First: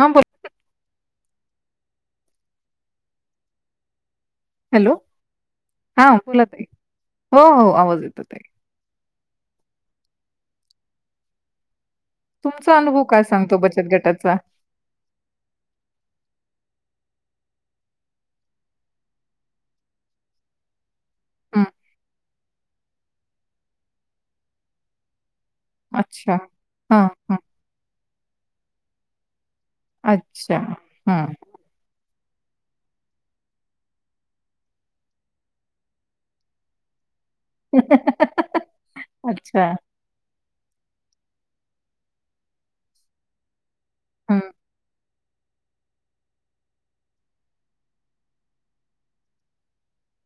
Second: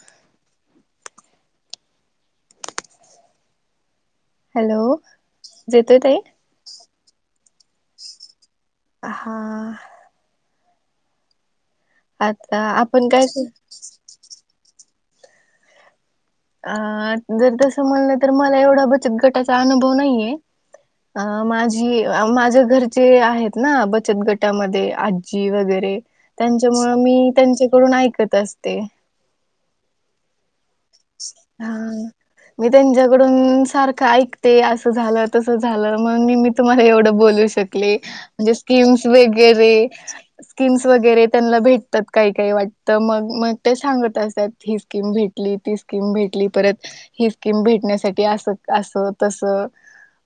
हांब hello जेतोय हां तय बोला ताई. हो हो आवाज येतो ताई. हा. आता तुमचा अनुभव आपण काय सांगतो बचत गटाचा? अं जर तस म्हणल तर मला एवढा बचत गटाचा अनुभव नाहीये अ हं, माझी माझ्या घर जे आहेत ना बचत गटामधे आज जी वगरे अच्छा. त्यांच्यामुळे हां, मी हां. त्यांच्याकडून ऐकत कसते. अच्छा. हं. हा. मी त्यांच्याकडून सारखं ऐकते, असं झालं, तसं झालं, म्हणून मी मी तुम्हाला एवढं बोल ऊ शकले म्हणजे स्किम्स अच्छा. वैगरे स्कीम्स वगैरे त्यांना भेटतात काही काही वाटतं, मग मग ते सांगत हं. असतात ही स्कीम भेट लितीस किम भेटली परत, ही स्कीम भेटण्यासाठी असं असं तसं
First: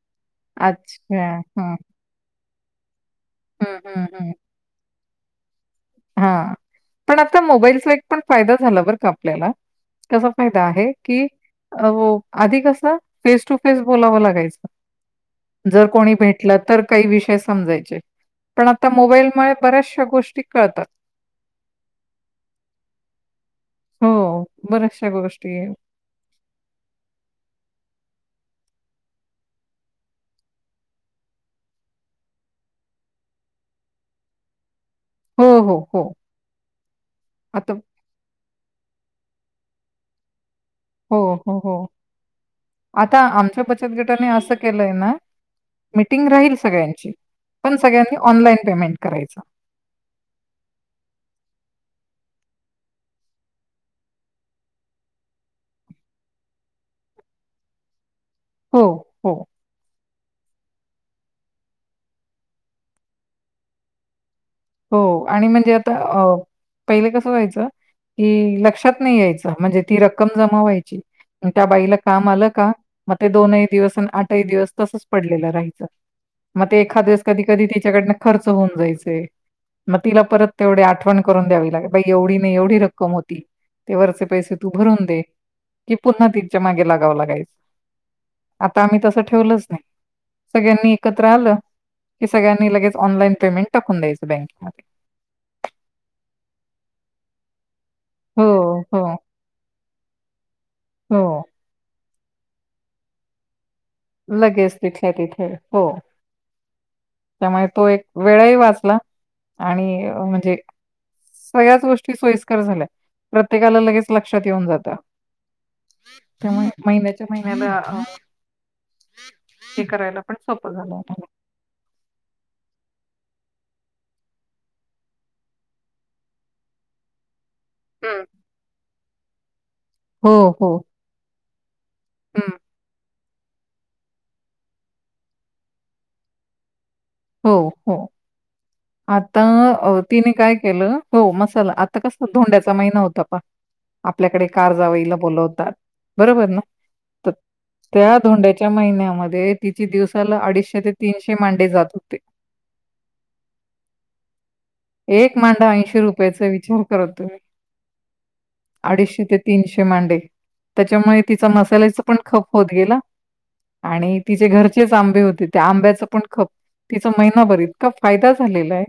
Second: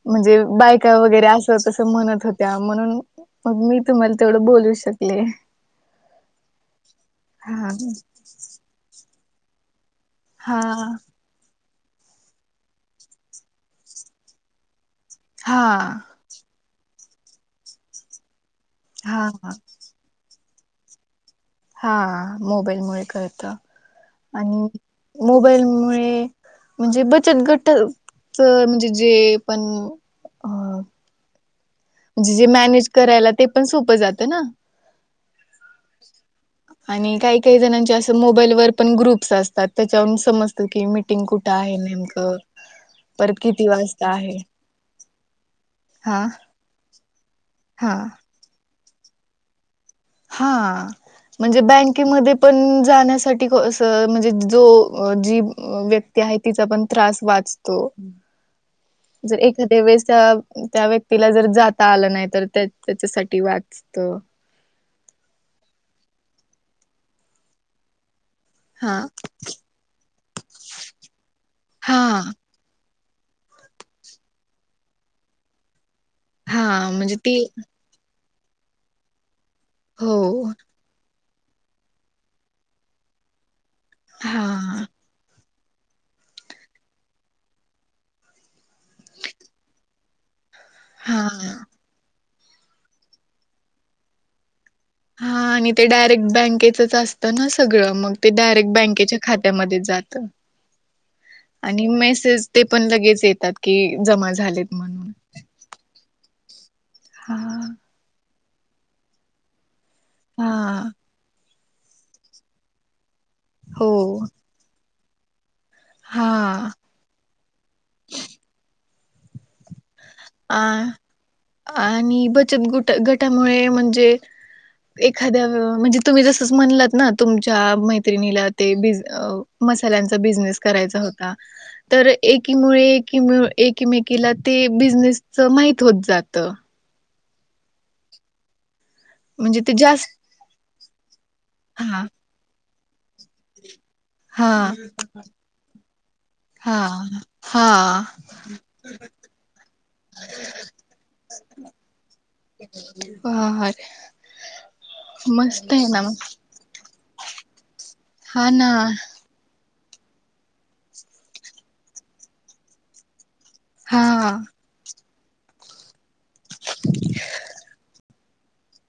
म्हणजे बायका वगैरे अच्छा. असं हं, तसं म्हणत होत त्या म्हणून मग मी तुम्हाला तेवढं बोलू शक ले. हा पण आता हा मोबाईलचा एक पण फायदा झाला बरं का. लेला कसा हा फायदा आहे, की आधी कस फेस टू फेस बोलावं हा लागायचं जर कोणी भेटला तर काही विषय समजायचे पण आता हा मोबाईलमुळे बऱ्याचशा गोष्टी करतात हा मोबाईल मु करत हो, आणि बऱ्याचशा गोष्टी मोबाईल मु म्हणजे बचत गट तर म्हणजे जे पण अं म्हणे जे मॅनेज करायला ते पण सोप जात हो, हो, हो. आणि काही काही आता जणांचे अस मोबाईल वर पण ग्रुप्स असत त्या त्याच्यावरून सम हो हो हो आता परत आमच्या किती बचत वाजता गटाने आहे असं केलंय ना हा मिीटिंग राहील सगळ्यांची [unintelligible] पण हा सगळ्यांनी ऑनलाईन पेमेंट करायचा हा म्हणजे बँकेमध्ये पण जाण्यासाठी म्हणजे जो जी व्यक्ती आहे तिचा पण त्रास वाचतो हो, हो, जर एखाद्या वेळेस त्या त्या व्यक्तीला जर जाता आलं नाही तर त्या त्याच्यासाठी वाचत हो आणि म्हणजे आता अ पहिले कसं जायचं की हा लक्षात नाही यायच म्हणजे ती रक्कम जमा व्हायची त्या हा बाईला काम आलं का मग ते दोनही दिवस आणि आठही दिवस तसच पडलेलं राहायचं मग ते हा म्हणजे एखादस ते कधी कधी तिच्याकडं खर्च होऊन जायचय मग हो तिला परत तेवढे आठवण करून द्यावी लागे बा एवढी नाही एवढी रक्कम होती ते वरचे हा पैसे तू भरून दे कि पुन्हा तिच्या मागे लागावं लागायचं आता आम्ही तसं ठेवलंच नाही सगळ्यांनी हा एकत्र आलं हे सगळ्यांनी लगेच ऑनलान पेमेंट टाकून द्यायंच बँकेत हा आणि ते डायरेक्ट बँकेचच असतं ना सगळं मग ते हो डायरेक्ट हो बँकेच्या खात्यामध्ये जात हो आणि मेसेज ते पण लगेच येतात की जमा झालेत लगेच म्हणून तिथल्या तिथे हो हा त्याय तो एक वेळही वाचला आणि म्हज हा सगळ्याच गोष्टी सोयीस्कर झाल्या प्रत्येकाला हो लगेच लक्षात येऊन जातं हा त्यामुळे महिन्याच्या महिन्याला हे करायला पण अ सोपं झालं आम्हाला. आणि बचत गुट गट त्यामुळे म्हणे एखाद्या म्हणजे तुम्ही जस म्हणलात ना तम हं. मैत्रिणीला ते बि अ मसाल्यांचा हो बिझनेस हो करायचा होता तर हं. एकीमुळे कि एकमेकीला ते बिझनेस च माहीत होत जात हो हो आता म्हणजे ते जास्त तिने काय केलं हो मसाला आता हा कस धोंड्या समय नव्हता आपल्याकडे हा कार जावईला बोलवतात बरोबर ना हा तर हा त्या धोंड्याच्या महिन्यामध्ये त दिवसाला अडीचशे ते तीनशे मांडेले जात पहाड एक मांडा ऐंशी रुपयाचा विचार करा तुम्ही हा ना अडीचशे ते तीनशे ते मांडे त्याच्यामुळे तिचा मसाल्याचा पण खप होत गेला. आणि हा तिचे घरचेच आंबे होते त्या आंब्याच च पण खप तिचा महिना भर इतका फायदा झालेला आहे.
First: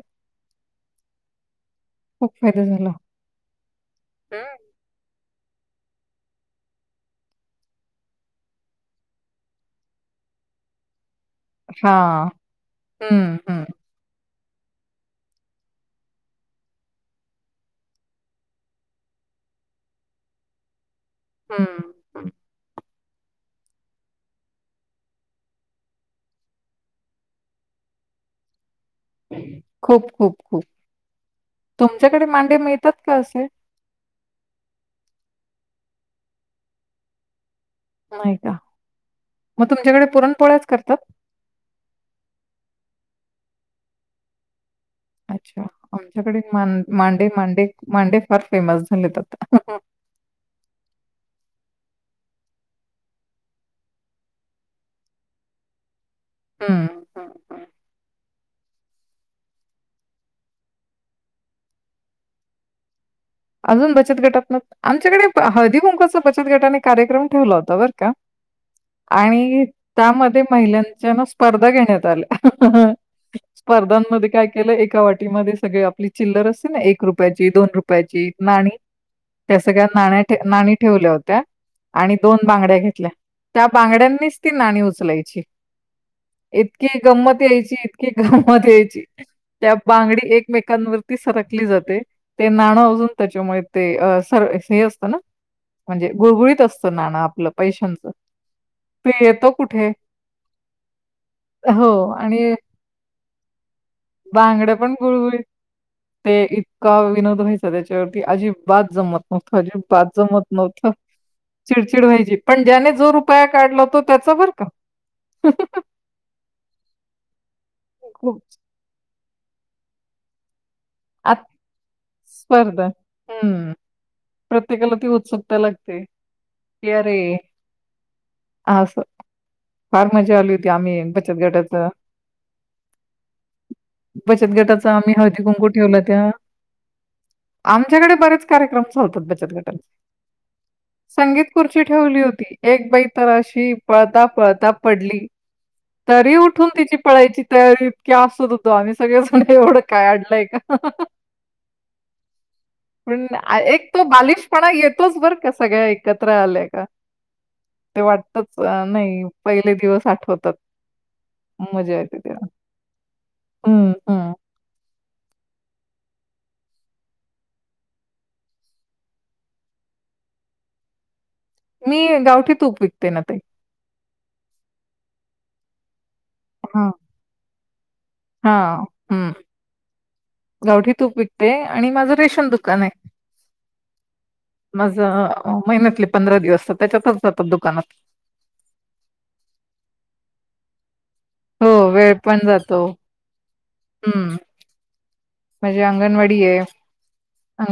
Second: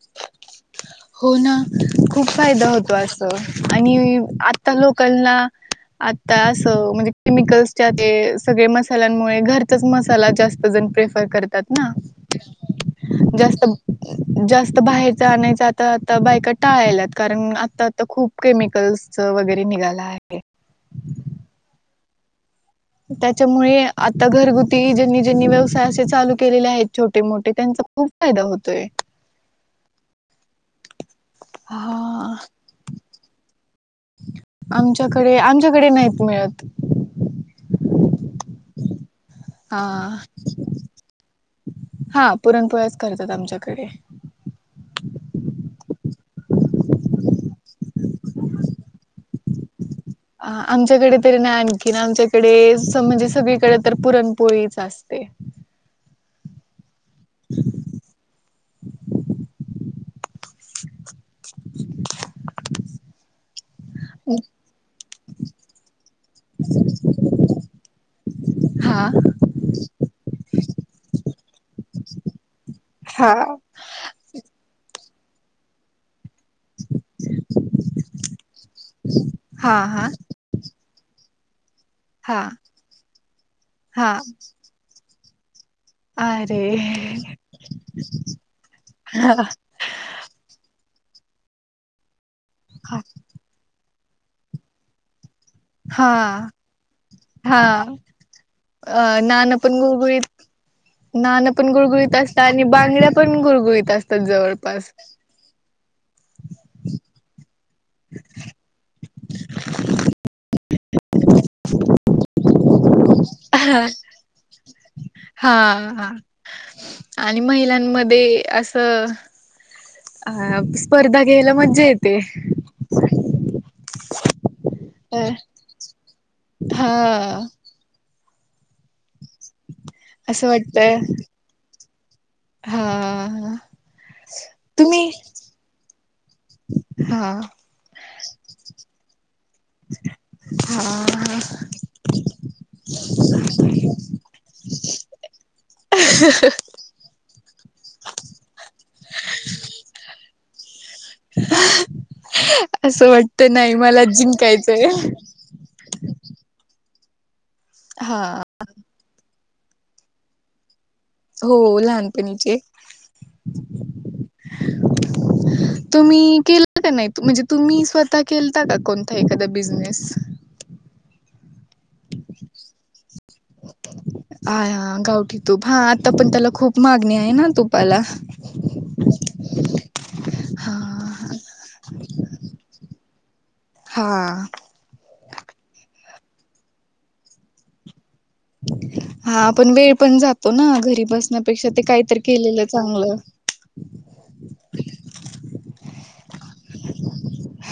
हो ना खूप फायदा होतो अस आणि हं. आता लोक नां आता असं म्हणजे केमिकल्स च्या ते सगळे मसाल्यांमुळे घरचाच मसाला जास्त जणू काही करतात ना हां. हं, हं. जास्त जास्त बाहेरच आणायचं आता आता बायका टाळायल्यात कारण आता आता खूप केमिकल्सच वगैरे निघाला आहे. हम्म हम्म त्याच्यामुळे आता घरगुती ज्यांनी ज्यांनी व्यवसाय असे चालू केलेले आहेत छोटे मोठे त्यांचा खूप फायदा होतोय. खूप खूप खूप तुमच्याकडे हा मांडे मिळतात का असे? आमच्याकडे आमच्याकडे नाहीत मिळत. नाही का मग तुमच्याकडे हा पुरणपोळ्याच करतात कडे अच्छा आमच्याकडे मांडे मांडे मांडे फार फेमस झालेत आता अ आमच्याकडे तरी नाही आणखीन आमच्याकडे म्हणजे सगळीकडे तर पुरणपोळीच असते. हम्म [unintelligible] [inaudible] अजून बचत गटात ना आमच्याकडे हळदी कुंकाचा बचत गटाने कार्यक्रम ठेवला होता बर का हा आणि त्यामध्ये महिलांच्याना स्पर्धा घेण्यात आल्या ह हा स्पर्धांमध्ये काय केलं एका वाटीमध्ये सगळे आपली चिल्लर असते ना एक रुपयाची दोन रुपयाची ची नाणी त्या सगळ्या हा नाण्या नाणी ठेवल्या होत्या आणि दोन हा बांगड्या घेतल्या त्या हा बांगड्यांनीच ती नाणी उचलायची ची अरे इतकी गंमत यायची इतकी गंमत यायची हा त्या बांगडी एकमेकांवर. सरकली जाते. त्याच्यामुळे ते. अ सर्व हे असतं ना. हा म्हणजे गुळगुळीत असतं नाणं आपलं हा पैशांचं अ ते येतं नाणं पण कुठे गुळगुळीत नाणं पण गुळगुळीत असतात आणि बांगड्या पण गुळगुळीत असतात बांगड्या जवळपास. पण गुळगुळीत. ते इतका विनोद व्हायचा त्याच्यावरती अजिबात जमत नव्हत अजिबात जमत नव्हत चिडचिड व्हायची पण ज्याने. जो रुपया काढला त्याचा बर का. हा ते खूप असं. अ स्पर्धा आ घ्यायला मज्जा येते. स्पर्धा हम्म प्रत्येकाला ती उत्सुकता लागते हा की अरे! आंस. फार मजा असं आली होती वाटतय आम्ही बचत गटाच हा हा बचत गटाच तुम्ही आम्ही हळदी कुंकु. हा आमच्याकडे बरेच कार्यक्रम. होत होते. हा हा संगीत खुर्ची ठेवली होती एक बाई तर अशी पळता पळता पडली तरी उठून तिची पळायची तयारी इतकी हासत होतो आम्ही सगळेजण एवढं काय अडलय का असं पण वाटतं नाही एक तो मला बालिशपणा जिंकायचंय येतोच बर का सगळ्या एक कतरा आलय का ते हा वाटतच नाही पहिले दिवस आठवतात हो मजा येते तेव्हा. लहानपणीचे हं, हं. तुम्ही केलं का नाही म्हणजे तुम्ही स्वतः केलता का कोणता एखादा बिझनेस मी गावठी तूप विकते ना ताई आ हा गावठी तूप ता पण त्याला खूप मागणी आहे ना तुपाला हा हम्म हा गावठी तूप विकते आणि माझं रेशन दुकान आहे हा माझ महिन्यातले पंधरा दिवस त्याच्यातच जातात दुकानात हा पण वेळ पण जातो ना घरी बस पेक्षा हो, ते काहीत वेळ पण केलेलं जातो. चांगलं म्हणजे अंगणवाडी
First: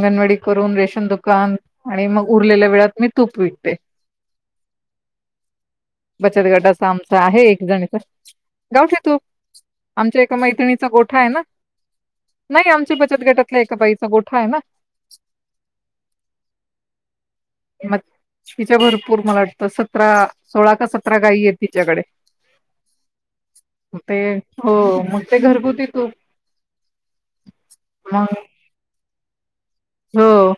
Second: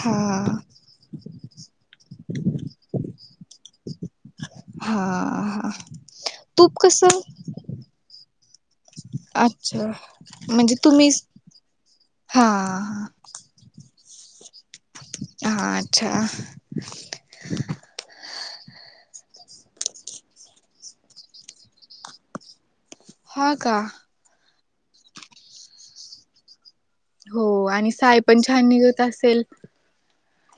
हा करून रेशन दुकान आणि मग उरलेल्या वेळात मी तूप विकते हा हा बचत तूप गटाचा आमचा कसं आहे एक जणीच गावठी तूप अच्छा आमच्या एका म्हणजे मैत्रिणीचा तुम्हीच गोठाय ना. नाही आमच्या हा बचत गटातल्या एका बाईचा- गोठाय ना. हा अच्छा. मग तिच्या भरपूर मला वाट- सतरा सोळा का सतरा गाई ये तिच्याकडे. हा का. ते हो मग ते घरगुती तूप- हो आणि साय मग पण छान निघत असेल. हो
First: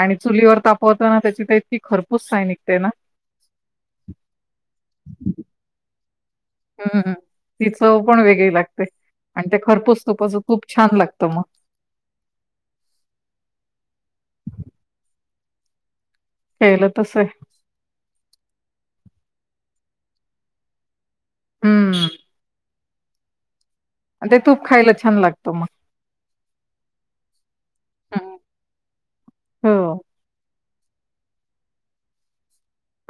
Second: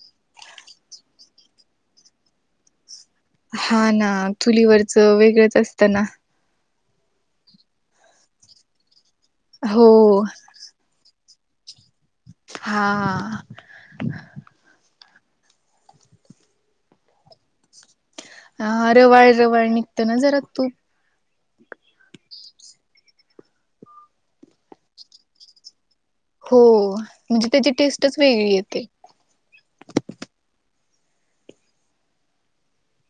आणि चुलीवर तापवताना त्याची तर इतकी खरपूस सय निगते ना. हा ना चुलीवरचं वेगळंच असतं ना हम्मम ती चव पण वेगळी लागते. आणि त्या हो खरपूस् तूपाचं खूप छान लागत. त म- हा हा. केलं तसय. ह रवाळ रवाळ निघतं ना जरा तूप. हम्म. ते तूप खायला छान लागतं मग. हो म्हणजे- त्याची टेस्टच हम्म. वेगळी येते. हो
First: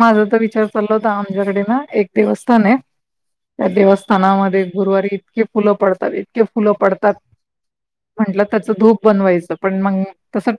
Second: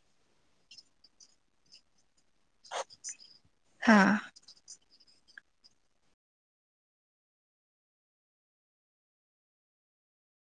माझा तर विचार चालला होता आमच्याकडे ना एक दिवस्थाने- त्या हा देवस्थानामध्ये- गुरुवारी इतके फुल पडतात इतके फुलं पडतात म्हटलं त्याचा धूप बनवायचं पण मंग तसं ठर-